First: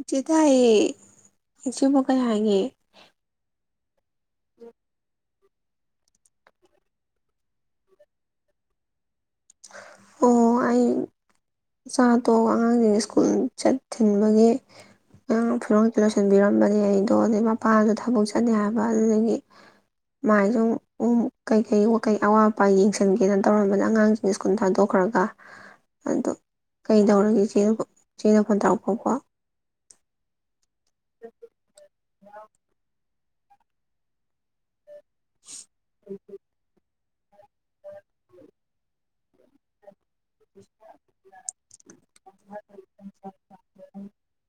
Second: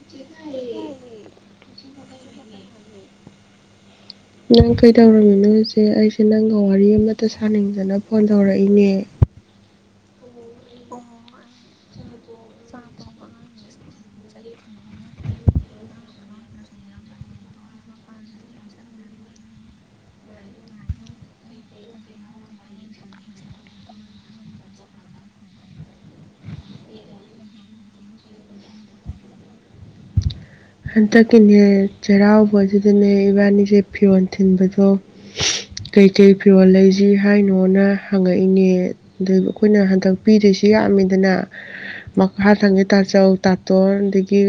ꯏꯆꯦ ꯇꯥꯏꯌꯦ ꯏꯆꯦꯕꯨ ꯀꯩ ꯍꯥꯏꯒꯦ꯫ ꯅꯣꯏꯁꯦ ꯑꯩꯁꯦ ꯅꯪꯒ ꯋꯥꯔꯤ ꯑꯃꯇ ꯁꯥꯅꯤꯡꯗꯅ ꯐꯣꯟ ꯇꯧꯔꯛꯏꯅꯦ꯫ ꯑꯣ ꯑꯩ ꯏꯆꯥꯗꯣ ꯑꯉꯥꯡꯒꯤ ꯁ꯭ꯀꯨꯜ ꯆꯠ ꯊꯤꯟꯕꯒꯤ ꯑꯥꯡ ꯐꯤꯕꯝꯗ ꯂꯣꯏꯁꯤꯟꯕꯤꯔꯝꯕꯅꯦ ꯑꯩꯗꯣ ꯑꯗꯩ ꯃꯄꯥꯗ ꯊꯕꯛ ꯆꯠꯅꯤ ꯍꯥꯏꯕ ꯑꯗꯨꯗꯒꯤ ꯃꯥꯏꯁꯨ ꯀꯩꯀꯩ ꯀꯩ ꯑꯋꯥꯠ ꯑꯄꯥ ꯌꯦꯡꯁꯟꯒꯦꯅ ꯇꯧꯔꯝꯕꯗ ꯑꯉꯥꯡ ꯁ꯭ꯀꯨꯜ ꯊꯥꯗꯣꯛꯈ꯭ꯔꯒ ꯑꯗꯨ ꯀꯩꯗꯧꯔꯒꯦ ꯏꯆꯦ ꯏꯆꯦꯅ ꯐꯣꯟ ꯇꯧꯔꯛꯄꯀꯣ ꯍꯟꯗꯛꯀꯤꯅꯦ ꯆꯔꯥꯎꯕꯖꯗꯅꯦ ꯏꯕꯥꯅꯤꯁꯦ ꯐꯤꯔꯣꯟ ꯊꯤꯟꯕꯗꯣ ꯀꯩ ꯀꯩ ꯐꯤꯔꯣꯜ ꯂꯩꯁꯦ ꯍꯥꯏꯅꯣꯅ ꯍꯪꯉꯛꯏꯅꯦ ꯑꯗꯨꯩ ꯑꯩꯈꯣꯏꯅ ꯍꯟꯗꯛ ꯄꯤꯗꯣꯏꯁꯨ ꯌꯥꯝꯃꯤꯗꯅ ꯃꯈꯥ ꯊꯪꯉꯦ ꯇꯥꯆꯧ ꯇꯥꯇꯣꯟ ꯑꯗꯒꯤ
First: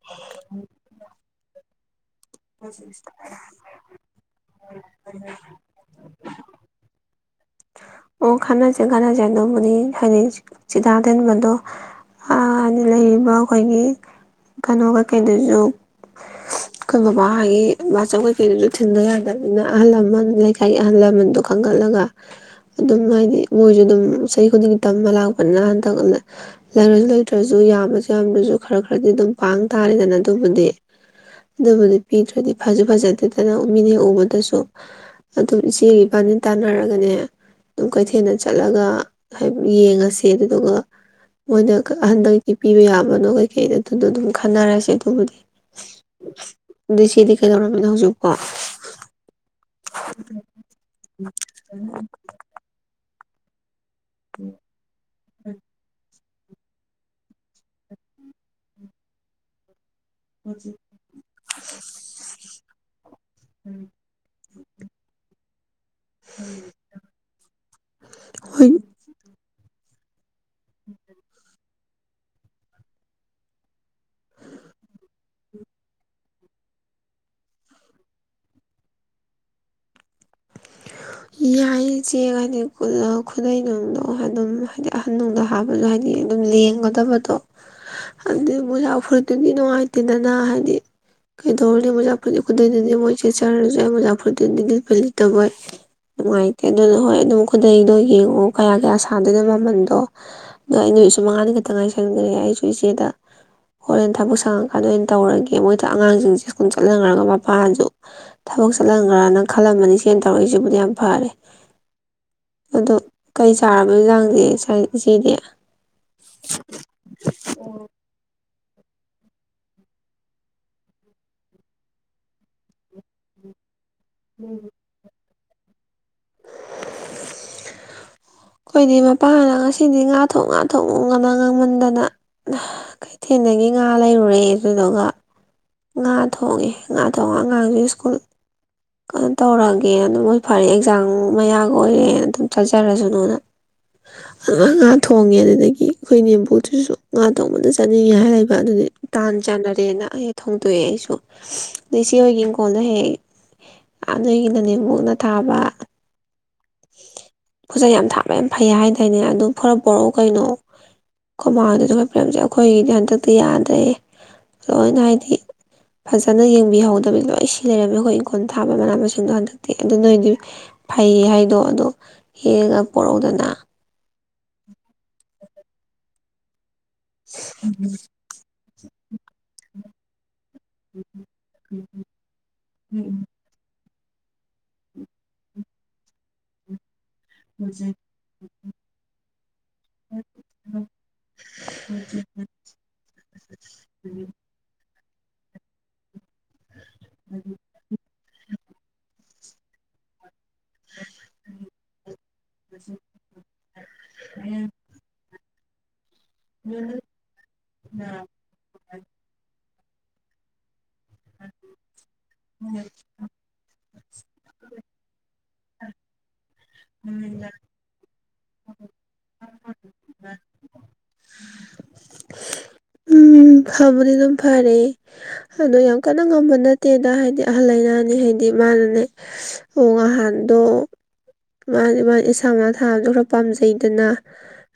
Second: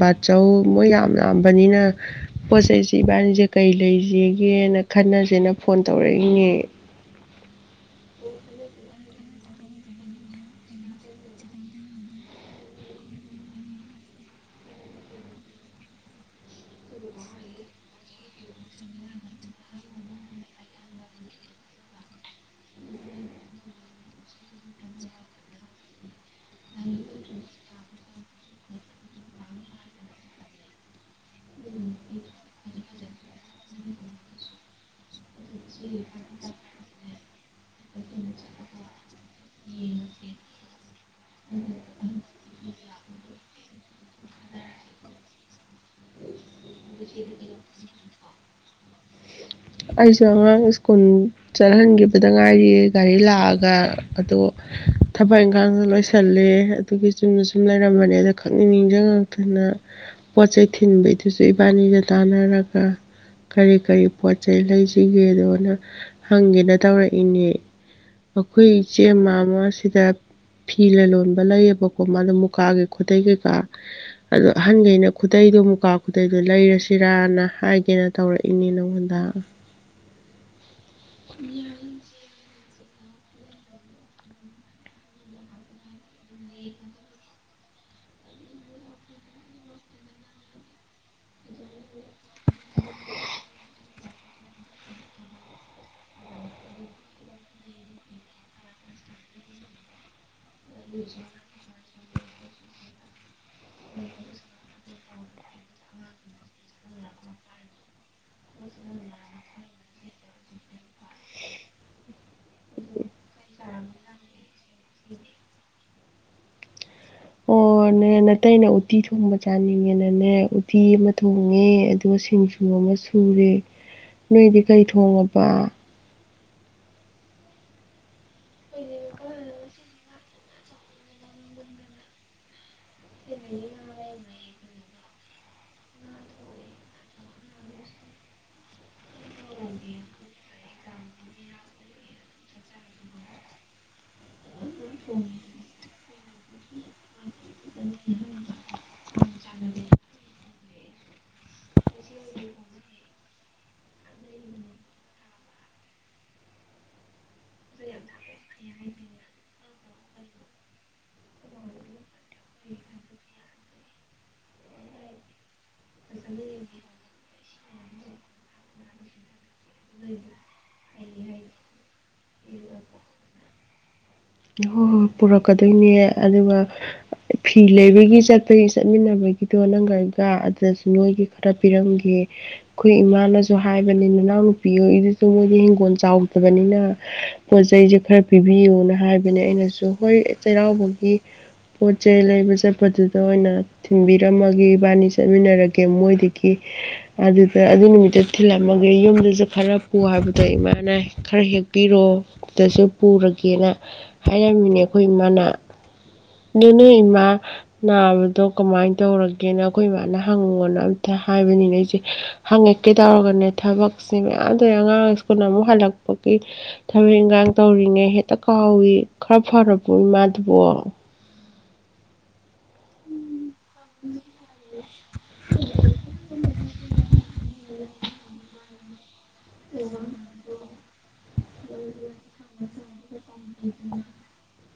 ꯕꯥ ꯆꯧ ꯃꯣꯏ ꯌꯥꯝꯅ ꯄꯥꯝꯕꯅꯤꯅ ꯄꯣꯠ ꯆꯩꯁꯤꯕꯥꯅꯤꯁꯦ ꯀꯩ ꯂꯩꯁꯤ ꯒꯦꯅ ꯈꯟꯅꯁꯦꯅ ꯐꯣꯟ ꯇꯧꯔꯛꯏꯅꯦꯦ ꯈꯠꯅꯁꯦ ꯈꯥꯟꯅꯁꯦ ꯑꯗꯨꯕꯨꯗꯤ ꯍꯥꯏꯗꯤ ꯆꯤꯗꯥꯛ ꯊꯤꯟꯕꯗꯣ ꯍꯥꯏꯗꯤ ꯂꯩꯔꯤꯕ ꯑꯩꯈꯣꯏꯒꯤ ꯀꯩꯅꯣ ꯀꯩꯀꯩꯗꯨꯁꯨ ꯑꯩꯈꯣꯏ ꯕꯕꯥꯒꯤ ꯃꯕꯥꯆꯧ ꯀꯩꯀꯩꯗꯨꯁꯨ ꯊꯤꯟꯕ ꯌꯥꯗꯕꯅꯤꯅ ꯑꯍꯜ ꯂꯃꯟ ꯂꯩꯀꯥꯏꯒꯤ ꯑꯍꯜ ꯂꯃꯟꯗꯣ ꯈꯟꯒꯠꯂꯒ ꯑꯗꯨꯝ ꯍꯥꯏꯗꯤ ꯃꯣꯏꯁꯨ ꯑꯗꯨꯝ ꯆꯍꯤ ꯈꯨꯗꯤꯡꯒꯤ ꯇꯝꯕ ꯂꯥꯛꯄꯅꯤꯅ ꯍꯟ ꯇꯒꯠꯂꯦ ꯂꯥꯏꯔ ꯂꯩꯇ꯭ꯔꯁꯨ ꯌꯥꯝꯕ ꯑꯦꯛꯖꯥꯝꯗꯨꯁꯨ ꯈꯔ ꯈꯔꯗꯤ ꯑꯗꯨꯝ ꯄꯥꯡ ꯇꯥꯔꯦꯗꯅ ꯑꯗꯨꯕꯨꯗꯤ ꯑꯗꯨꯕꯨꯗꯤ ꯄꯤꯗ꯭ꯔꯗꯤ ꯐꯖ ꯐꯖꯗꯦꯗꯅ ꯃꯤꯅꯦ ꯎꯕꯗꯁꯨ ꯑꯗꯨꯝ ꯏꯆꯦꯒꯤ ꯏꯕꯥꯅꯤ ꯇꯥꯟꯅꯔꯒꯅꯦ ꯑꯗꯨꯝ ꯀꯩꯊꯦꯜꯗ ꯆꯠꯂꯒ ꯍꯥꯏ ꯌꯦꯡꯉꯁꯦ ꯑꯗꯨꯗꯨꯒ ꯃꯣꯏꯅ ꯍꯟꯗꯛꯇꯤ ꯄꯤꯕ ꯌꯥꯕꯅꯣ ꯀꯩꯀꯩꯗ ꯑꯗꯨꯗ ꯑꯗꯨꯝ ꯈꯟꯅꯔꯁꯦ ꯑꯗꯨꯕꯨꯗꯤ ꯑꯗꯤ ꯁꯤꯗꯤ ꯀꯩꯗꯧꯔꯝꯃꯤꯅꯣ ꯍꯧꯖꯤꯛꯀꯣ ꯑꯩꯁꯨ ꯑꯉꯥꯡ ꯁ꯭ꯀꯨꯜ ꯆꯠꯍꯟꯈꯤꯕꯗ ꯉꯥꯏꯔꯤꯌꯦ ꯒꯥꯔꯤ ꯂꯥꯛ ꯑꯒ ꯑꯗꯨ ꯊꯕꯛ ꯏꯪꯈꯥꯡꯗ ꯂꯣꯏꯁꯤꯟ ꯆꯜꯂꯦ ꯑꯗꯨꯒꯤ ꯆꯨꯝꯅ ꯁꯨꯝ ꯂꯩꯔꯝꯕꯅꯦ ꯑꯗꯣ ꯈꯪꯅꯤꯡꯅꯤꯡꯖꯉꯛꯇꯅ ꯄꯆꯥꯏ ꯊꯅ ꯩꯗꯤꯁꯦ ꯄꯅꯤꯗ ꯇꯥꯟꯅꯔꯒ ꯀꯔꯤ ꯀꯔꯤ ꯄꯣꯠ ꯆꯩꯩ ꯂꯩꯁꯤꯒꯦ ꯑꯗꯨꯣ ꯍꯪꯒꯦꯅ ꯇꯧꯔꯛꯏꯅꯦ ꯍꯣꯏ ꯑꯩꯈꯣꯏ ꯏꯆꯦ ꯃꯥ ꯑꯃ ꯁꯤꯗ ꯐꯤ ꯂꯂꯣꯟꯕ ꯂꯩꯌꯦꯕꯀꯣ ꯃꯥꯗ ꯃꯨꯀꯥꯒꯤꯩ ꯈꯨꯗꯩ ꯀꯩꯀꯥ ꯑꯗꯣ ꯑꯍꯟꯈꯩꯅ ꯈꯨꯗꯗꯣ ꯃꯨꯀꯥ ꯑꯗꯨꯗꯏꯗꯨ ꯂꯩꯔꯁꯤꯔꯅ ꯍꯥꯏꯒꯦꯅ ꯇꯧꯔꯛꯏꯅꯦ ꯅꯉꯣꯟꯗ ꯌꯥꯏꯁꯦ ꯀꯗꯤ ꯈꯨ ꯈꯨꯗꯩꯅꯨꯡꯗꯣ ꯑꯗꯨꯝ ꯍꯥꯏꯗꯤ ꯑꯍꯟꯅꯨꯡꯗꯣ ꯍꯥꯕꯁꯨ ꯍꯥꯏꯗꯤ ꯑꯗꯨꯝ ꯂꯦꯡꯒꯗꯕꯗꯣ ꯑꯗꯨ ꯃꯣꯖꯥ ꯐꯨꯔꯤꯠꯇꯨꯗꯤ ꯅꯨꯡꯉꯥꯏꯇꯦꯗꯅ ꯍꯥꯏꯗꯤ ꯀꯩꯗꯧꯔꯅꯤ ꯃꯣꯖꯥ ꯐꯨꯔꯤꯠꯇ ꯈꯨꯗꯩꯗꯨꯗꯤ ꯃꯣꯏ ꯆꯦꯠꯆꯔꯁꯨ ꯌꯥ ꯃꯣꯖꯥ ꯐꯨꯔꯤꯠꯇꯨꯗꯤ ꯂꯤ ꯄꯜꯂꯤ ꯑꯗꯨꯕꯨꯣꯏ ꯅꯨꯡꯉꯥꯏꯇꯦ ꯑꯗꯨꯅ ꯍꯣꯏ ꯑꯗꯨꯝ ꯈꯨꯗꯩꯗꯣ ꯌꯦꯡꯉꯣ ꯀꯌꯥ ꯀꯌꯥ ꯁꯥꯗꯣꯏꯅꯣ ꯃꯃꯟꯗꯣ ꯅ ꯅꯨꯃꯤꯠꯁꯨ ꯃꯉꯥ ꯈꯛꯇꯉꯥꯏꯁꯦ ꯈꯟꯈ꯭ꯔꯦ ꯑꯩꯁꯨ ꯏꯆꯦꯗ ꯍꯣꯔꯦꯟ ꯊꯕꯛ ꯁꯪꯉꯀꯥꯟꯗ ꯑꯣꯏꯅ ꯇꯧꯔꯒꯦ ꯃꯣꯏꯗ ꯑꯉꯥꯡꯁꯤꯡꯁꯦ ꯁ꯭ꯀꯨꯜ ꯆꯠꯍꯟꯈ꯭ꯔꯒ ꯃꯄꯥꯅꯁꯨ ꯊꯕꯛ ꯆꯠꯍꯟꯈ꯭ꯔꯅ ꯈꯜꯂꯝꯕꯅꯤ ꯆꯦꯟ ꯇꯧꯔꯛꯏꯁꯤꯕꯨꯗꯤ ꯌꯥꯝ ꯐꯔꯦ ꯑꯣ ꯀꯩ ꯆꯥꯔꯕ ꯆꯥꯡꯁꯦ ꯁꯤꯗꯤ [inaudible] ꯑꯣ ꯅꯦꯅ ꯑꯇꯩꯩꯅ ꯎꯇꯤ ꯊꯣꯡꯕ ꯆꯥꯅꯤꯡꯉꯦꯅꯅꯦ ꯎꯠꯇꯤ ꯑꯃ ꯊꯣꯡꯉꯦ ꯑꯗꯨꯒ ꯁꯤꯡꯖꯨ ꯑꯃ ꯁꯨꯔꯦ ꯅꯣꯏꯗꯤ ꯀꯩ ꯊꯣꯡꯒ ꯄ ꯑꯩꯈꯣꯏꯗꯤ ꯃꯄꯥꯅ ꯉꯁꯤꯗꯤ ꯉꯥ ꯊꯣꯡ ꯉ ꯊꯣꯡꯉ ꯉꯅ ꯉꯥꯡꯃꯟꯗꯅ ꯀꯩꯊꯦꯜꯗꯒꯤ ꯉꯥ ꯂꯩꯔꯨꯔꯦ ꯑꯗꯨꯗꯨꯒ ꯉꯥ ꯊꯣꯡꯉꯦ ꯉꯥ ꯊꯣꯡꯉ ꯑꯉꯥꯡꯁꯨ ꯁ꯭ꯀꯨꯜ ꯀꯩꯅꯣ ꯇꯧꯔꯛꯑꯒꯦ ꯑꯗꯨꯝꯣꯏ ꯐꯔꯦ ꯑꯦꯛꯖꯥꯝ ꯃꯌꯥꯒ ꯑꯣꯏꯔꯦ ꯑꯗꯨꯝ ꯆꯠꯆꯔꯁꯨ ꯅꯣꯅ ꯑꯉ ꯉꯥ ꯊꯣꯡꯉꯦ ꯑꯗꯨꯗꯒꯤ ꯑꯩꯈꯣꯏ ꯅꯦꯝꯕꯨ ꯑꯗꯨꯁꯨ ꯉꯥ ꯇꯣꯡꯕꯗ ꯇꯅꯤ ꯍꯥꯏ ꯂꯩꯕ ꯑꯗꯨꯗꯤ ꯇꯥꯟ ꯆꯥꯟꯅꯔꯦꯅ ꯑꯩ ꯐꯣꯡꯗꯣꯛꯑꯦ ꯑꯩꯁꯨ ꯑꯗꯩ ꯁꯤ ꯍꯣꯏꯒꯤ ꯏꯪꯈꯣꯜꯗ ꯍꯦꯛ ꯌꯥꯝ ꯅꯣꯏꯒꯤꯅꯅꯦ ꯃꯨꯛꯅ ꯊꯥꯕ [inaudible] ꯄꯣꯠꯖꯩ ꯌꯥꯝ ꯊꯥꯕ ꯌꯥꯝ ꯐꯩ ꯍꯥꯏꯇꯥꯏꯅꯦ ꯑꯗꯨꯝ ꯐꯔꯞ ꯄꯣꯔꯛꯎ ꯀꯩꯅꯣ ꯀꯃꯥꯡꯗꯗ ꯑꯩꯣꯏ ꯐꯂꯝꯁꯦ ꯑꯩꯈꯣꯏꯒꯤꯗꯤ ꯍꯟꯗꯛꯇꯤ ꯌꯥꯗꯦ ꯑꯗꯨꯅ ꯍꯥꯏꯗꯤ ꯐꯖꯅ ꯌꯦꯡꯕꯤꯍꯧꯗꯕꯤꯗꯣ ꯑꯩꯁꯦ ꯁꯤ ꯂꯩꯔꯝꯃꯤ ꯑꯩꯈꯣꯏ ꯏꯪꯈꯣꯜ ꯊꯥ ꯃꯅꯥ ꯃꯁꯤꯡꯗꯣ ꯍꯟꯗꯛ ꯑꯗꯨꯅꯗꯤ ꯐꯩ ꯍꯥꯏꯗꯣ ꯑꯗꯣ ꯍꯦꯛꯒ ꯄꯣꯔꯛꯗꯅ ꯍꯣꯏ ꯍꯣꯏ ꯄꯨꯔꯛꯀꯗꯣꯏꯅꯦ ꯑꯗꯨꯒ ꯐꯤ ꯂꯩꯕꯒꯤ ꯆꯠꯄꯒꯤ ꯆꯠꯃꯤꯟꯅꯕꯒꯤꯗꯣ ꯅꯪꯒꯥꯏ ꯀ ꯅꯣꯏꯒꯤ ꯈꯔ ꯄꯤꯔꯝꯒ ꯑꯩꯈꯣꯏ ꯏꯃꯥꯅꯁꯨ ꯍꯥꯏꯕ ꯕꯅꯤ ꯅꯨꯅꯥꯎ ꯅꯨꯄꯤ ꯑꯣꯏꯣ ꯑꯩꯗꯨꯁꯨ ꯃꯣꯏꯒꯤ ꯍꯤꯡꯒꯣꯜ ꯆꯥꯎꯗꯕꯅꯤꯅ ꯃꯣꯖꯩꯁꯦ ꯈꯔ ꯄꯤꯕꯤꯌꯨꯅ ꯍꯥꯏꯕ ꯑꯗꯨ ꯑꯩꯅꯁꯨ ꯍꯣꯏ ꯆꯩꯔꯥꯎꯕꯒꯤ ꯄꯣꯠ ꯆꯩ ꯂꯩꯕ ꯆꯠꯄꯗꯨꯗ ꯑꯣꯏꯅ ꯊꯤꯟꯕꯤꯔꯝꯃꯒꯦ ꯏꯕꯥꯅꯤ ꯆꯠꯃꯤꯟꯅꯔꯒꯦ ꯃꯣꯏꯗꯒꯤ ꯑꯗꯨꯗ ꯑꯗꯨ ꯅꯨꯃꯤꯠꯇ ꯊꯤꯜꯂꯝꯃꯒꯦ ꯌꯨꯝꯗ ꯊꯥꯔꯄꯨ ꯍꯥꯏꯕꯗꯨ ꯑꯗ ꯏꯃꯥꯅ ꯈꯔ ꯍꯦꯛꯄꯤꯔꯣ ꯗꯁꯨ ꯄꯨꯔꯒꯦꯅ ꯍꯥꯏꯔꯝꯃꯤꯅꯦ ꯑꯩꯈꯣꯏ ꯃꯅꯥ ꯑꯗꯨ ꯅꯣꯏ ꯏꯃꯥ ꯅꯥꯕꯗꯣ ꯀꯃꯥꯏꯅ ꯇꯧꯔꯒꯦꯅ ꯑꯩꯈꯣꯏꯃꯥꯥꯅ ꯍꯪꯉꯉꯣꯅ ꯑ ꯍꯥꯏꯕꯅꯤꯅꯦ ꯑꯩꯁꯦ ꯍꯪꯉꯛꯀꯦ ꯇꯧꯔꯒꯅꯦ ꯊꯕꯛ ꯁꯤ ꯃꯌꯥꯝ ꯇꯧ ꯑꯉꯥꯡ ꯁ꯭ꯀꯨꯜ ꯑꯃꯨꯛ ꯍꯜꯂꯛꯄꯒꯤ ꯊꯕꯛ ꯏꯪꯈꯥꯡ ꯇꯧꯔꯤꯉꯩ ꯇ ꯀꯑꯣꯋꯤ ꯈꯔ ꯐꯔꯕꯤ ꯃꯥꯗꯨꯕꯣ ꯎꯝ ꯐꯕꯨꯗꯤ ꯑꯗꯨꯝ ꯐꯔꯦ ꯑꯗꯣ ꯌꯥꯝ ꯀꯟꯅ ꯉꯝꯕ ꯅꯠꯇꯦꯗ ꯍꯥꯏꯗꯤ ꯑꯍꯜ ꯂꯩꯅꯥꯅꯤ ꯍꯥꯏꯗꯤ ꯃꯥꯅꯅꯦ ꯃꯥ ꯃꯥ ꯏꯁꯥꯃꯛ ꯊꯥꯕꯗ ꯈꯔ ꯄꯥꯝꯖꯩꯗꯅ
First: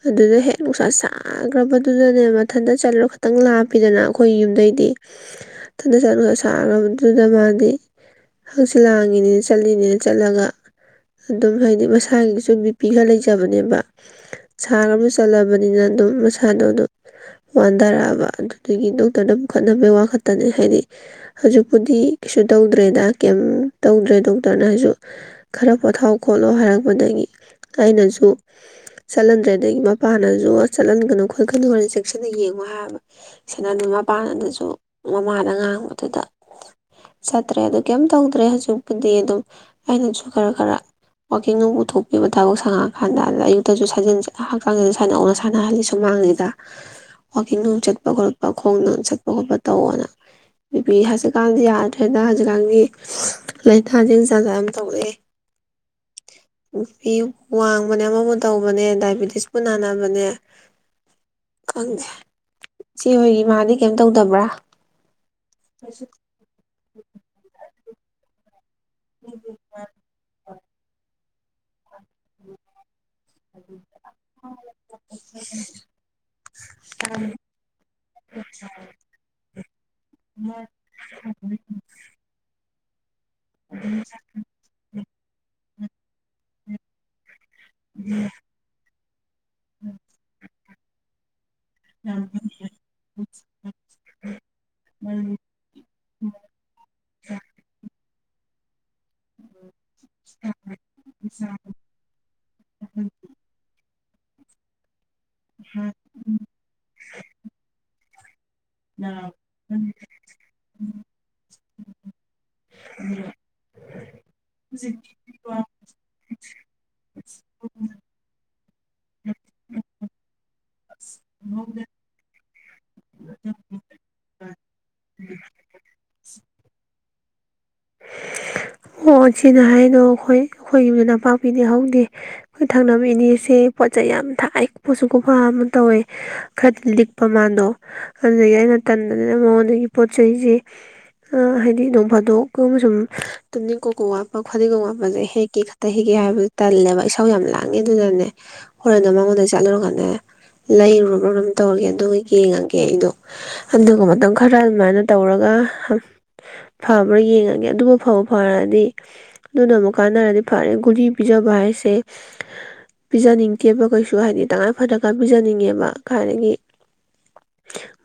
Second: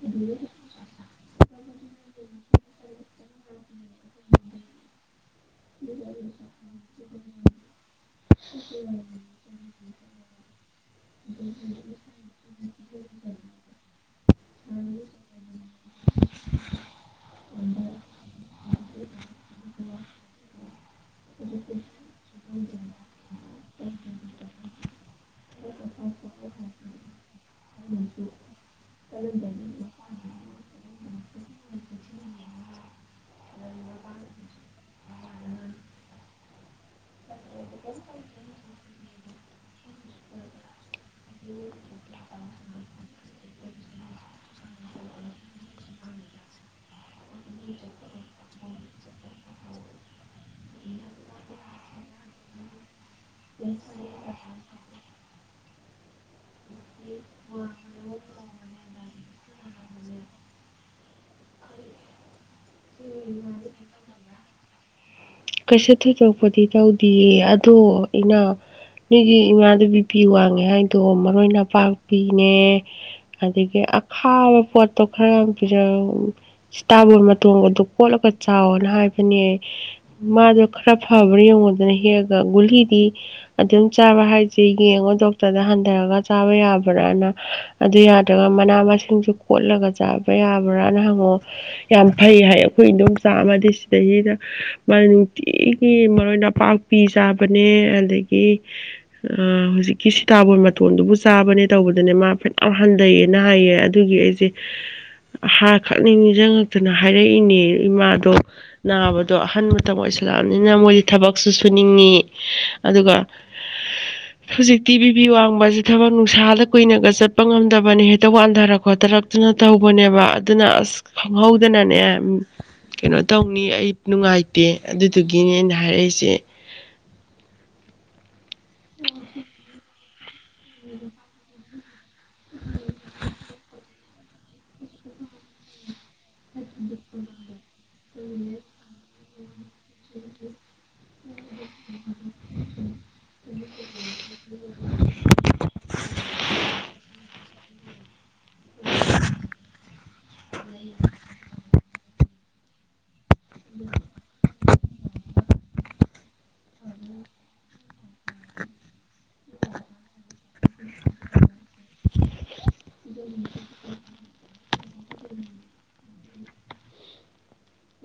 ꯑꯗꯨꯗ ꯍꯦꯛ ꯅꯨꯡꯁꯥ ꯁꯥꯈ꯭ꯔꯕꯗꯨꯗꯅꯦꯕ ꯃꯊꯟꯇ ꯆꯠꯂꯨꯔ ꯈꯈꯤꯇꯪ ꯂꯥꯞꯄꯤꯗꯅ ꯑꯩꯈꯣꯏ ꯌꯨꯝꯗꯩꯗꯤ ꯊꯟꯗ ꯆꯠꯂꯒ ꯁꯥꯔꯕꯗꯨꯗ ꯃꯥꯗꯤ ꯍꯪꯆꯤ ꯂꯥꯡꯉꯤꯅꯤꯅ ꯆꯠꯂꯤꯅꯤꯅ ꯆꯠꯂꯒ ꯑꯗꯨꯝ ꯍꯥꯏꯗꯤ ꯃꯁꯥꯒꯤꯁꯨ ꯕꯤꯄꯤꯒ ꯂꯩꯖꯕꯅꯦꯕ ꯁꯥꯔ ꯑꯃꯨ ꯆꯠꯂꯕꯅꯤꯅ ꯑꯗꯨꯝ ꯃꯁꯥꯗꯣ ꯑꯗꯨꯝ ꯋꯥꯟꯊꯔꯛꯑꯕ ꯑꯗꯨꯗꯒꯤ ꯗꯣꯛꯇꯔꯗ ꯑꯃꯈꯠꯅꯕꯩ ꯋꯥꯈꯠꯇꯅꯦ ꯍꯥꯏꯗꯤ ꯍꯧꯖꯤꯛꯄꯨꯗꯤ ꯀꯩꯁꯨ ꯇꯧꯗ꯭ꯔꯦꯗ ꯀꯩꯝ ꯇꯧꯗ꯭ꯔꯦ ꯗꯣꯛꯇꯔꯅꯁꯨ ꯈꯔ ꯄꯣꯊꯥꯎ ꯈꯣꯠꯂꯣ ꯍꯥꯏꯔꯛꯄꯗꯒꯤ ꯑꯩꯅꯁꯨ ꯆꯠꯍꯟꯗ꯭ꯔꯦ ꯑꯗꯒꯤ ꯃꯄꯥꯟꯅꯁꯨ ꯆꯠꯍꯟꯒꯅꯨ ꯈꯣꯠꯀꯅꯨ ꯍꯥꯏ ꯆꯦꯛꯁꯤꯟꯅ ꯌꯦꯡꯕ ꯍꯥꯏꯕ ꯁꯅ ꯃꯄꯥꯟꯅꯅꯁꯨ ꯃꯃꯥꯗ ꯉꯥꯡꯕꯗꯨꯗ ꯆꯠꯇ꯭ꯔꯦ ꯑꯗꯨ ꯀꯩꯝ ꯇꯧꯗ꯭ꯔꯦ ꯍꯧꯖꯤꯛꯄꯨꯗꯤ ꯑꯗꯨꯝ ꯑꯩꯅꯁꯨ ꯈꯔ ꯈꯔ ꯋꯥꯀꯤꯡ ꯃꯨꯡ ꯄꯨꯊꯣꯛꯄꯤꯕ ꯊꯕꯛ ꯁꯪꯉꯑꯀꯥꯟꯗ ꯑꯌꯨꯛꯇꯁꯨ ꯁꯥꯖꯟꯁꯦ ꯍꯛꯆꯥꯡ ꯅꯧꯅ ꯁꯥꯟꯅꯍꯜꯂꯤ ꯁꯨꯃꯥꯡ ꯂꯤꯗ ꯋꯥꯛꯀꯤꯡ ꯅꯨꯡ ꯆꯠꯄ ꯈꯣꯠꯄ ꯈꯣꯡ ꯅꯨꯡ ꯆꯠꯄ ꯈꯣꯠꯄ ꯇꯧꯅ ꯑꯗꯨꯄꯤ ꯍꯧꯖꯤꯛꯀꯥꯟꯗꯤ ꯌꯥꯗ꯭ꯔꯦꯅ ꯍꯧꯖꯤꯛꯀꯥꯟꯒꯤ ꯂꯩ ꯊꯥꯖꯦꯟ ꯆꯥꯖ ꯑꯃ ꯇꯧ ꯅꯨ ꯐꯤ ꯋꯥꯡꯕꯅꯦ ꯑꯃꯃ ꯇꯧꯕꯅꯦ ꯗꯥꯏꯕꯦꯇꯤꯁꯄꯨ ꯅꯥꯟꯅ ꯑꯗꯨꯅꯦ ꯈꯪꯗꯦ ꯏꯆꯦꯍꯣꯏ ꯑꯦꯃꯥꯗꯤ ꯀꯩꯝ ꯇꯧꯗꯕ꯭ꯔꯥ ꯆꯧꯗꯤꯌꯦ ꯇꯣ ꯏꯅꯥꯏ ꯃꯤꯒꯤ ꯏꯃꯥꯗꯨ ꯕꯤꯄꯤ ꯋꯥꯡꯉꯦ ꯍꯥꯏꯗꯣ ꯃꯔꯣꯏ ꯅꯄꯥꯛꯄꯤꯅꯦ ꯑꯗꯒꯤ ꯑꯈꯥꯕ ꯄꯣꯠꯇꯣ ꯈꯔ ꯄꯤ ꯁꯤꯇꯥꯕ ꯀꯣꯠꯂꯒ ꯆꯥꯎꯅ ꯍꯥꯏꯕꯅꯦ ꯃꯥꯗꯣ ꯈꯔ ꯐꯕ꯭ꯔꯥ ꯌꯦꯡꯉꯨꯗꯅ ꯍꯦꯛꯑꯒ ꯄꯨꯍꯤꯗꯤ ꯑꯗꯨꯝ ꯆꯥꯕ ꯍꯥꯏꯁꯦ ꯌꯦꯡꯉꯣ ꯗꯣꯛꯇꯔꯗ ꯍꯟꯊꯔꯒ ꯆꯥꯕ ꯌꯥꯕ ꯕꯔꯅ ꯑꯗꯨ ꯌꯥꯗ꯭ꯔꯒ ꯃꯅꯥ ꯃꯁꯤꯡ ꯨꯡ ꯀꯣꯠꯂꯒ ꯆꯥꯕ ꯌꯥꯕ ꯃꯔꯅ ꯍꯪꯉꯣ ꯌꯥꯝ ꯐꯩ ꯍꯥꯏ ꯑꯩꯈꯣꯏ ꯏ ꯑꯗꯨꯝ ꯆꯥꯝꯃꯗꯤ ꯁꯤꯗꯩꯁꯤꯗ ꯅꯨꯡꯇꯤꯒꯤ ꯃꯔꯣꯏ ꯅꯄꯥꯛꯄꯤ ꯆꯥꯕꯅꯦ ꯑꯗꯒꯤ ꯍ ꯑ ꯍꯧꯖꯤꯛꯀꯤ ꯁꯤꯇꯥꯕꯣꯟ ꯃꯇꯣꯟꯗꯨꯕꯨ ꯆꯥꯕꯅꯦ ꯇꯧꯕꯗꯅꯦ ꯃꯥ ꯐꯅ ꯍꯟꯊꯩꯑꯌꯦꯅ ꯍꯥꯏꯌꯦ ꯑꯗꯨꯒꯤ ꯑꯩꯁꯦ ꯍꯥꯔ ꯀꯥꯅꯤꯡꯉꯖ ꯍꯥꯏꯔꯛꯏꯅꯦ ꯃꯥꯗꯣ ꯅꯥꯕꯗꯣ ꯑꯍꯟ ꯃꯇꯝ ꯑꯣꯏꯁꯜꯂꯛꯑꯅꯤꯅ ꯃꯣꯏꯗꯤ ꯊꯕꯛꯁꯨ ꯁꯨꯅꯤꯡꯉꯤ ꯑꯗꯨꯒ ꯍꯧꯖꯤꯛꯇꯤ ꯕꯤꯕꯤꯤ ꯋꯥꯡꯕꯁꯦ ꯊꯕꯛ ꯅꯨꯡꯁꯥꯗ ꯀꯨꯏꯅꯒ ꯆꯠꯄ ꯉꯝꯗꯕꯅꯤ ꯍꯦꯛꯇ ꯋꯥꯟꯊꯔꯛ ꯈꯣꯊꯔꯛꯇꯨꯅ ꯇꯧꯕꯅꯦꯕ ꯑꯗꯨꯅ ꯑꯁ ꯍꯧꯗ ꯅꯅꯦ ꯎ ꯀꯩꯅꯣ ꯇꯧꯅꯤ ꯑꯩ ꯅꯨꯡꯉꯥꯏꯇꯦ ꯑꯗꯨꯗꯨꯒꯤꯅꯦ ꯑꯩꯅ ꯍꯥꯏꯔꯛꯏꯁꯦ ꯑꯣ‌ ꯏꯆꯦꯅ ꯍꯥꯏꯗꯨ ꯑꯩꯈꯣꯏꯒꯤꯁꯨ ꯅꯄꯥꯛꯄꯤꯗꯤ ꯍꯧꯅꯤ ꯑꯩꯈꯣꯏ ꯊꯥꯡꯅꯕꯩ ꯏꯅꯤꯁꯦ ꯄꯠ ꯆ ꯌꯥꯝ ꯊꯥꯛꯑꯄꯠꯁꯨ ꯀꯣꯄ ꯑꯃ ꯇꯧꯋꯦ ꯈꯔ ꯂꯤꯛꯄ ꯃꯜꯗꯣ ꯑꯗꯨꯗꯒꯤ ꯑꯩꯅ ꯇ ꯍ [unintelligible] ꯑꯗꯨꯒꯤ ꯄꯣꯠ ꯆꯩꯁꯦ ꯍꯥꯏꯗꯤ ꯅꯣꯡ ꯐꯥꯗꯣꯛ ꯁꯨꯝ ꯇꯨꯝꯅꯤꯡꯀꯣꯛ ꯄꯨ ꯋꯥꯠꯄ ꯐꯥꯗꯤꯒꯣꯝ ꯋꯥꯠꯄꯁꯦ ꯍꯦꯛꯀꯦ ꯈꯛꯇ ꯍꯦꯛꯒꯦ ꯍꯥꯏꯕ ꯇꯜꯂꯦꯕ ꯌꯥꯝ ꯂꯥꯡꯉꯦ ꯑꯗꯨꯗꯅꯦ ꯍꯣꯔꯦꯟꯗ ꯃꯉꯣꯟꯗ ꯆꯠꯂꯨꯔꯀꯥꯟꯅꯦ ꯂꯩꯔꯨꯔꯔꯕꯝ ꯇꯧꯔꯒꯦ ꯑꯗꯨꯒ ꯌꯦꯡꯉꯒꯦ ꯑꯩꯗꯣ ꯑꯗꯨꯒ ꯃꯇꯝ ꯈꯔ ꯑꯗꯨꯃꯥꯏꯅ ꯇꯧꯔꯒ ꯐꯝ ꯐꯧ ꯐꯔꯅꯤ ꯑꯗꯨꯅ ꯑꯃꯨꯛ ꯀꯥꯟꯅꯔꯗꯤ ꯐꯔꯦ ꯒꯨꯔꯤ ꯄꯤꯖꯕ ꯍꯥꯏꯁꯦ ꯄꯤꯖꯅꯤꯡꯗꯦꯕ ꯀꯩꯁꯨ ꯍꯥꯏꯗꯤ ꯇꯉꯥꯏ ꯐꯗꯒ ꯄꯤꯖꯅꯤꯡꯉꯦꯕ ꯍꯥꯟꯅꯒꯤ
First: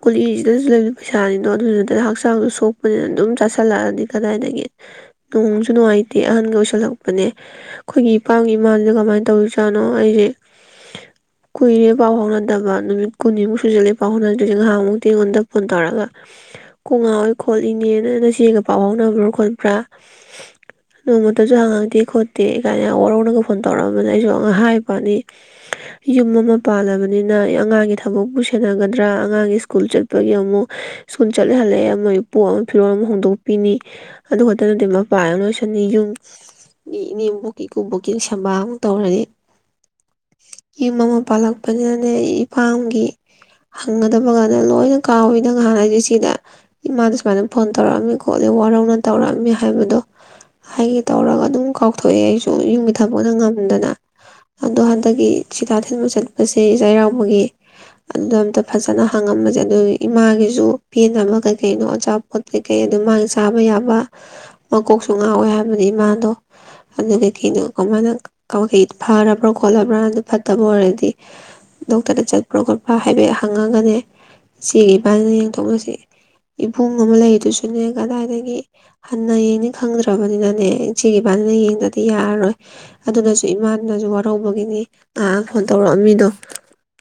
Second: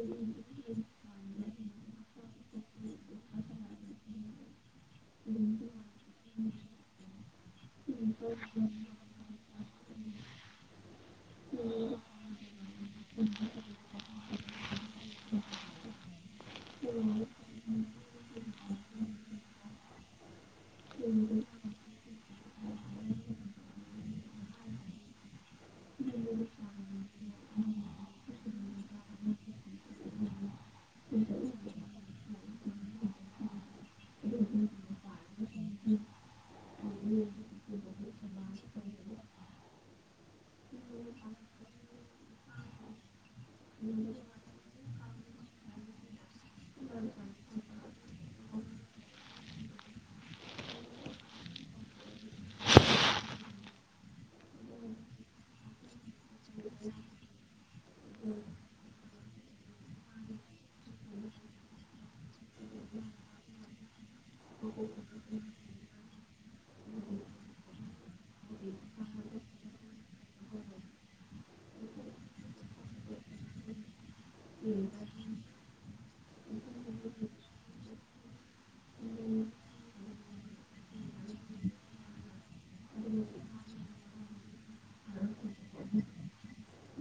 ꯀꯨꯂꯤꯁꯤꯗꯁꯨ ꯂꯩꯕ ꯄꯩꯁꯥ ꯑꯗꯣ ꯑꯗꯨꯗꯨꯗꯅ ꯍꯛꯆꯥꯡꯖꯨ ꯁꯣꯛꯄꯅꯤꯅ ꯑꯗꯨꯝ ꯆꯥꯁꯤꯜꯂꯛꯑ ꯀꯗꯥꯏꯅꯗꯒꯤꯦ ꯅꯣꯡꯁꯨ ꯅꯨꯡꯉꯥꯏꯇꯦ ꯑꯍꯟꯒ ꯑꯣꯏꯁꯜꯂꯛꯄꯅꯦ ꯑꯩꯈꯣꯏꯒꯤ ꯏꯄꯥꯝꯒꯤ ꯏꯃꯥꯟꯗꯅ ꯀꯃꯥꯏꯅ ꯇꯧꯔꯤ ꯆꯥꯠꯅꯣ ꯑꯩꯗꯤ ꯀꯨꯏꯔꯦ ꯄꯥꯎꯐꯥꯎꯅꯗꯕ ꯅꯨꯃꯤꯠ ꯀꯨꯟꯅꯤꯃꯨꯛ ꯁꯨꯖꯜꯂꯦ ꯄꯥꯎ ꯐꯥꯎꯅꯗꯤ ꯉꯥꯍꯥꯟꯃꯨꯛ ꯑꯩꯉꯣꯟꯗ ꯐꯣꯟ ꯇꯧꯔꯒ ꯀꯣꯡꯉꯥꯎꯑꯣꯏ ꯈꯣꯠꯂꯤꯅꯦꯅ ꯅꯆꯦꯒ ꯐꯥꯎꯅꯕ꯭ꯔꯥ ꯀꯣꯠꯕ꯭ꯔ ꯅꯣꯡꯃꯇꯁꯨ ꯍꯥꯡꯉꯛꯇꯦ ꯈꯣꯠꯇꯦ ꯀꯥꯏꯅ ꯋꯥꯔꯧ ꯅ ꯐꯣꯟ ꯇꯧꯔꯛꯑꯝꯕꯅ ꯑꯩꯁꯨ ꯑ ꯍꯥꯏꯕ ꯄꯅꯤ ꯌꯨꯝ ꯑꯃ ꯄꯥꯜꯂꯕꯅꯤꯅ ꯑꯉꯥꯡꯒꯤ ꯊꯕꯛꯄꯨ ꯁꯦꯟꯅꯒꯗ꯭ꯔꯥ ꯑꯉꯥꯡꯒꯤ ꯁ꯭ꯀꯨꯜ ꯆꯠꯄꯒꯤ ꯑꯃꯨꯛ ꯁꯀꯨꯜ ꯆꯠꯂꯦ ꯍꯜꯂꯛꯑꯦ ꯃꯣꯏ ꯐꯤꯔꯣꯜ ꯑꯃꯨꯣꯡꯗꯣꯛ ꯄꯤꯅꯤ ꯑꯗꯨ ꯈꯛꯇ ꯅꯠꯇ ꯃꯄꯥ ꯂꯣꯏ ꯑꯅꯤ ꯌꯨꯝ ꯃꯤ ꯏꯅꯦꯝꯕꯣꯛꯀꯤ ꯏꯀꯨꯕꯣꯛꯀꯤ ꯁꯦ ꯕꯥꯥ ꯑꯃꯨꯛ ꯇꯧꯔꯅꯤ ꯌꯨꯝ ꯄꯥꯜꯂꯛꯄꯅꯤꯅꯅꯦ ꯏꯄꯥꯥꯝꯒꯤ ꯍꯪꯒꯗꯕ ꯀꯥꯟꯗ ꯂꯣꯏꯅ ꯀꯥꯎꯋꯤ ꯅꯉꯍꯥꯟꯅ ꯍꯥꯏꯁꯦ ꯁꯤꯗ ꯏꯃꯥꯗ ꯁꯨꯃꯥꯏꯅ ꯐꯣꯟ ꯇꯧꯔꯛꯑꯝꯃꯤꯀꯣ ꯈꯣꯠꯂꯦ ꯋꯥꯔꯧꯅ ꯇꯧꯔꯛꯑꯝꯃꯦ ꯍꯥꯏꯕꯗꯣ ꯍꯥꯏꯒꯦ ꯇꯧꯔꯒ ꯑꯗꯨꯝ ꯀꯥꯎꯊꯣꯛꯑꯦ ꯑꯩꯁꯨ ꯌꯨꯝꯒꯤ ꯊꯕꯛꯅ ꯉꯝꯗꯅ ꯑꯗꯣ ꯍꯟꯗꯛꯀꯤ ꯁꯤꯤꯇꯥ ꯊꯤꯟꯕ ꯆꯠꯄꯁꯦ ꯆꯩꯔꯥꯎꯕꯒꯤ ꯑꯗꯨꯗ ꯑꯝꯇ ꯐꯖꯅ ꯍꯥꯡꯉꯝꯃꯁꯦ ꯑꯗꯨ ꯏꯃꯥꯒꯤꯁꯨ ꯄꯦꯟꯅꯕ ꯀꯩꯀꯩꯅꯣ ꯑꯆꯥꯄꯣꯠ ꯀꯩꯀꯩ ꯑꯗꯨ ꯃꯥꯅ ꯆꯥꯕ ꯌꯥꯕ ꯃꯀꯣꯛꯁꯨ ꯉꯥꯎꯋꯦ ꯍꯥꯏꯕꯅꯤ ꯃꯥꯗꯣ ꯑꯗꯨ ꯀꯩ ꯀꯅꯣ ꯀꯃꯥꯏꯅ ꯐꯔꯕ꯭ꯔꯥ ꯈꯣꯠꯂꯕ꯭ꯔꯥ ꯑꯗꯨ ꯐꯠꯇꯕ ꯑꯣꯏꯔꯗꯤ ꯗꯣꯛꯇꯔꯗ ꯆꯠꯄ꯭ꯔꯥ ꯈꯣꯠꯄ꯭ꯔꯥ ꯍꯥꯏꯐꯦꯠ ꯍꯪꯉꯒꯅꯦ ꯏꯆꯦ ꯏꯕꯥꯟꯅꯤꯅ ꯌꯦꯡꯊꯣꯛꯅꯁꯤ ꯏꯕꯨꯡ ꯑꯃ ꯂꯩ ꯁꯨꯅꯦ ꯀꯗꯥꯏꯗꯒꯤ ꯍꯟꯅ ꯌꯦꯡꯅꯤ ꯈꯪꯗ꯭ꯔꯕꯅꯤꯅꯅꯦ ꯏꯆꯦꯒꯤ ꯏꯕꯥꯅꯤꯅ ꯌꯦꯡꯅꯗꯤ ꯌꯥꯔꯔꯣꯏ ꯑꯗꯨꯅꯁꯨ ꯏꯃꯥꯅꯁꯨ ꯋꯥꯔꯧꯕꯒꯤꯅꯤ ꯉꯍꯥꯛ ꯐꯣꯟ ꯇꯧꯔꯛꯑꯝꯃꯤꯗꯣ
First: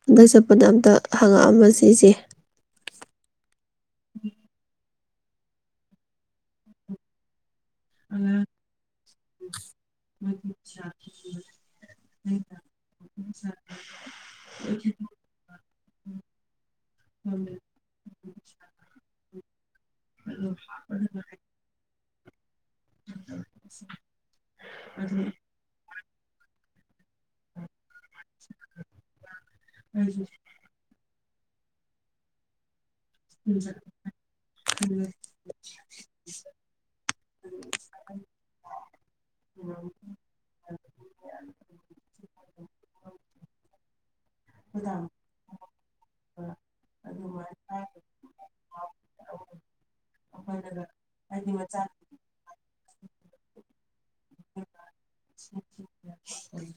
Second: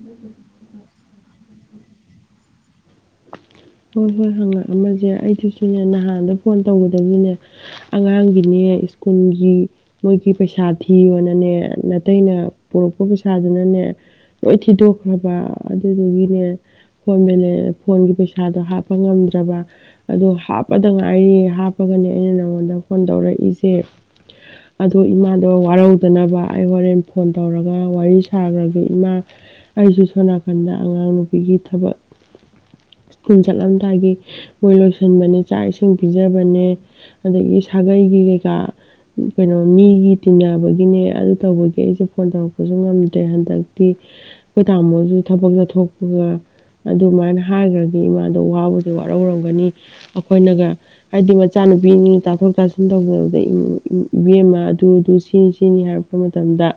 ꯑꯗ ꯆꯠꯄꯗ ꯑꯝꯇ ꯍꯪꯉꯛꯑꯝꯃ ꯁꯤꯁꯦ ꯍꯣꯏ ꯍꯣꯏ ꯍꯪꯉꯛ ꯑꯃꯁꯦ ꯑꯩꯗꯨꯁꯨꯅꯦ ꯅꯍꯥꯟꯗ ꯐꯣꯟ ꯇꯧꯒꯗꯕꯒꯤꯅꯦ ꯑꯉꯥꯡꯒꯤꯅꯦ ꯁ꯭ꯀꯨꯜꯒꯤ ꯃꯣꯏꯒꯤ ꯄꯩꯁꯥ ꯊꯤꯌꯣꯅꯅꯦ ꯅꯥꯇꯩꯅ ꯄꯔꯛꯄ ꯄꯩꯁꯥꯗꯨꯅꯅꯦ ꯂꯣꯏ ꯊꯤꯗꯣꯛꯈ꯭ꯔꯕ ꯑꯗꯨ ꯑꯗꯨꯒꯤꯅꯦ ꯐꯣꯟ ꯃꯦ ꯐꯣꯟꯒꯤꯦꯁ ꯑꯗꯣ ꯍꯥꯄꯝꯗ ꯆꯕ ꯑꯗꯨ ꯍꯥꯞꯄꯗ ꯉꯥꯏꯔꯤꯌꯦ ꯍꯥꯞꯄꯒꯅꯦ ꯑꯩꯅ ꯅꯪꯉꯣꯟꯗ ꯐꯣꯟ ꯇꯧꯔꯛꯏꯁꯦ ꯑꯗꯣ ꯏꯃꯥꯗꯣ ꯋꯥꯔꯧ ꯐꯗꯅꯕ ꯑꯩ ꯍꯣꯔꯦꯟ ꯐꯣꯟ ꯇꯧꯔꯒ ꯋꯥꯔꯤ ꯁꯥꯈ꯭ꯔꯒ ꯏꯃꯥ ꯑꯩꯁꯨ ꯁꯣꯅꯥꯀꯟꯗ ꯑꯉꯥꯡ ꯅꯨꯄꯥ ꯑꯩꯒꯤ ꯊꯕꯛ ꯁ꯭ꯀꯨꯜ ꯆꯠꯂꯝꯗꯥꯏꯒꯤ ꯃꯣꯏ ꯂꯣꯏꯁꯤꯟꯕꯅꯦ ꯆꯥꯛ ꯏꯁꯤꯡ ꯄꯤꯖꯕꯅꯦ ꯑꯗꯒꯤ ꯁꯥꯒꯩꯒꯤ ꯀꯩꯀꯥ ꯀꯩꯅꯣ ꯃꯤꯒꯤ ꯇꯤꯟꯅꯅꯕꯒꯤꯅꯦ ꯑꯗꯨ ꯇꯧꯕꯒꯤ ꯑꯩꯁꯦ ꯐꯣꯟ ꯇꯧꯔꯛꯄꯁꯨ ꯉꯝꯗ꯭ꯔꯦ ꯍꯟꯗꯛ ꯗꯤ ꯑꯩꯈꯣꯏ ꯇꯥꯃꯣꯁꯨ ꯊꯕꯛ ꯂꯧꯊꯣꯛꯄꯒ ꯑꯗꯨꯃꯥꯏꯅ ꯍꯥꯏꯈ꯭ꯔ ꯍꯥꯏ ꯏꯃꯥꯗ ꯋꯥꯕꯁꯦ ꯋꯥꯔꯍꯧꯔꯝꯒꯅꯤ ꯑꯩꯈꯣꯏꯅꯒ ꯍꯥꯏꯕꯗꯤ ꯃꯆꯥꯅꯨꯄꯤꯅꯤ ꯇꯥꯊꯣꯛ ꯇꯥꯁꯤ ꯁꯝ ꯇꯧꯖꯕꯗ ꯕꯦꯝ ꯑꯃ ꯑꯗꯨꯗꯨ ꯁꯤꯅꯤ ꯁꯤꯅꯤ ꯍꯥꯏꯔꯛꯄ ꯃꯇꯝꯗ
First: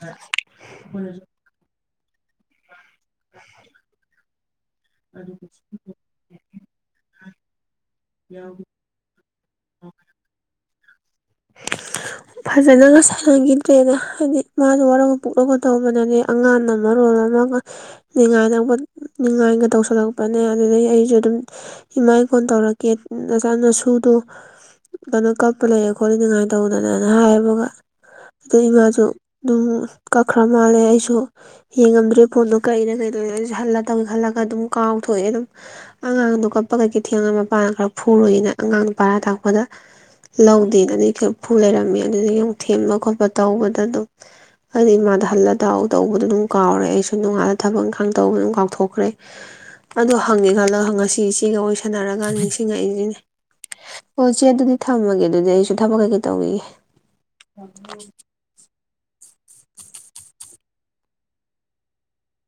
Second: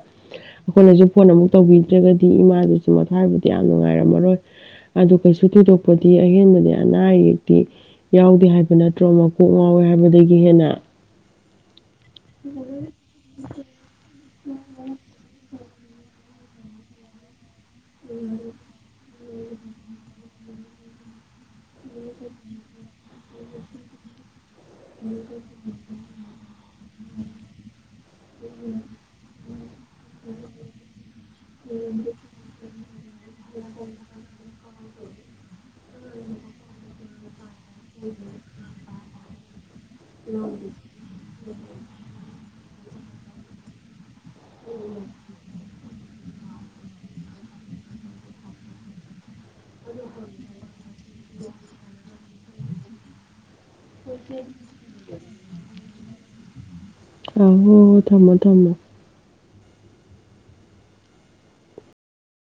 ꯑꯩꯈꯣꯏꯅꯁꯨ ꯐꯣꯟ ꯑꯃꯨꯛ ꯇꯧꯕꯤ ꯖꯒ ꯏꯃꯥꯗꯨꯁꯨ ꯃꯣꯊꯥꯕꯨꯗꯤ ꯌꯥꯝ ꯅꯨꯡꯉꯥꯏꯔꯝꯃꯔꯣꯏ ꯑꯗꯨ ꯀꯩꯁꯨ ꯊꯤꯗꯣꯛ ꯗꯤ ꯑꯍꯦꯟꯕꯗꯤ ꯑꯅꯥ ꯑꯌꯦꯛꯇꯤ ꯌꯥꯎꯗꯦ ꯍꯥꯏꯕ ꯅꯠꯇ꯭ꯔꯣ ꯃꯀꯣꯛ ꯉꯥꯎꯋꯦ ꯍꯥꯏꯕꯗꯒꯤ ꯏ ꯐꯖꯅꯒ ꯁꯥꯟꯅꯈꯤꯗ꯭ꯔꯦꯅ ꯍꯥꯏꯗꯤ ꯃꯥꯗꯣ ꯋꯥꯔꯒ ꯄꯨꯛꯂꯒ ꯈꯣꯠ ꯇꯧꯕꯅꯦ ꯑꯉꯥꯡ ꯑꯃꯣꯜ ꯑꯃ ꯉꯥꯏ ꯉꯥꯏꯒ ꯇꯧꯁꯜꯂꯛꯄꯅꯦ ꯑꯗꯨꯗꯒꯤ ꯑꯩꯁꯨ ꯑꯗꯨꯝ ꯏꯃꯥꯏ ꯀꯣꯟ ꯇꯧꯔꯛꯀꯦ ꯅꯆꯥꯅꯁꯨꯗꯣ ꯎꯝ ꯑꯗꯨ ꯉꯥꯏ ꯇꯧꯗꯅꯅ ꯍꯥꯏꯕꯒ ꯑꯗꯨ ꯏꯃꯥꯁꯨ ꯑꯗꯨꯝ ꯀꯛꯈ꯭ꯔ ꯃꯥꯜꯂꯦ ꯑꯩꯁꯨ ꯌꯦꯡꯉꯝꯗ꯭ꯔꯦ ꯐꯣꯟꯗꯣ ꯀꯔꯤꯩꯅ ꯀꯩꯗꯧꯔ ꯑꯩꯁꯨ ꯍꯜꯂ ꯇꯧꯒꯦ ꯈꯜꯂꯒ ꯑꯗꯨꯝ ꯀꯥꯎꯊꯣꯛꯑꯦ ꯑꯗꯨꯝ ꯑꯉꯥꯡꯗꯣ ꯀꯞꯄꯒꯩꯒꯤ ꯊꯦꯡꯉꯝꯃ ꯅꯨꯄꯥꯅ ꯈꯔ ꯐꯨꯔꯣꯏꯏꯅ ꯑꯉꯥꯡ ꯅꯨꯄꯥꯔꯥ ꯇꯥꯛꯄꯗ ꯂꯧ ꯗꯒꯤ ꯐꯨ ꯂꯩꯔꯝꯃꯦ ꯑꯗꯨꯗꯒꯤ ꯊꯦꯝꯕ ꯈꯣꯠꯄ ꯇꯧꯕꯗ ꯑꯗꯨꯝ ꯑ ꯃꯥꯗꯍꯜꯗꯎ ꯇꯧꯕꯗꯣ ꯑꯗꯨꯝ ꯀꯥꯎꯔꯦ ꯑꯩꯁꯨ ꯅꯣꯡꯉꯥꯂꯗ ꯊꯕꯛ ꯏꯪꯈꯥꯡ ꯇꯧꯕ ꯑꯗꯨꯝ ꯀꯥꯎꯊꯣꯛꯈ꯭ꯔꯦ ꯑꯗꯣ ꯍꯪꯉꯦ ꯈꯜꯂꯒ ꯉꯁꯤ ꯙꯆꯦꯜ ꯋꯥꯔꯤꯁꯥꯟꯅꯔꯀꯥꯟꯗ ꯅꯤꯡꯁꯤꯡ ꯉꯛꯏꯁꯤꯅꯤ꯫ ꯑꯣ ꯆꯦ ꯑꯗꯨꯗꯤ ꯊꯝꯃꯒꯦ ꯑꯗꯨꯗꯤ ꯊꯕꯛ ꯀꯩꯀꯩ ꯇꯧꯒꯤꯒꯦ꯫ ꯑꯥ ꯍꯣꯢ ꯍꯣꯢ ꯊꯝꯃꯣ ꯊꯝꯃꯣ꯫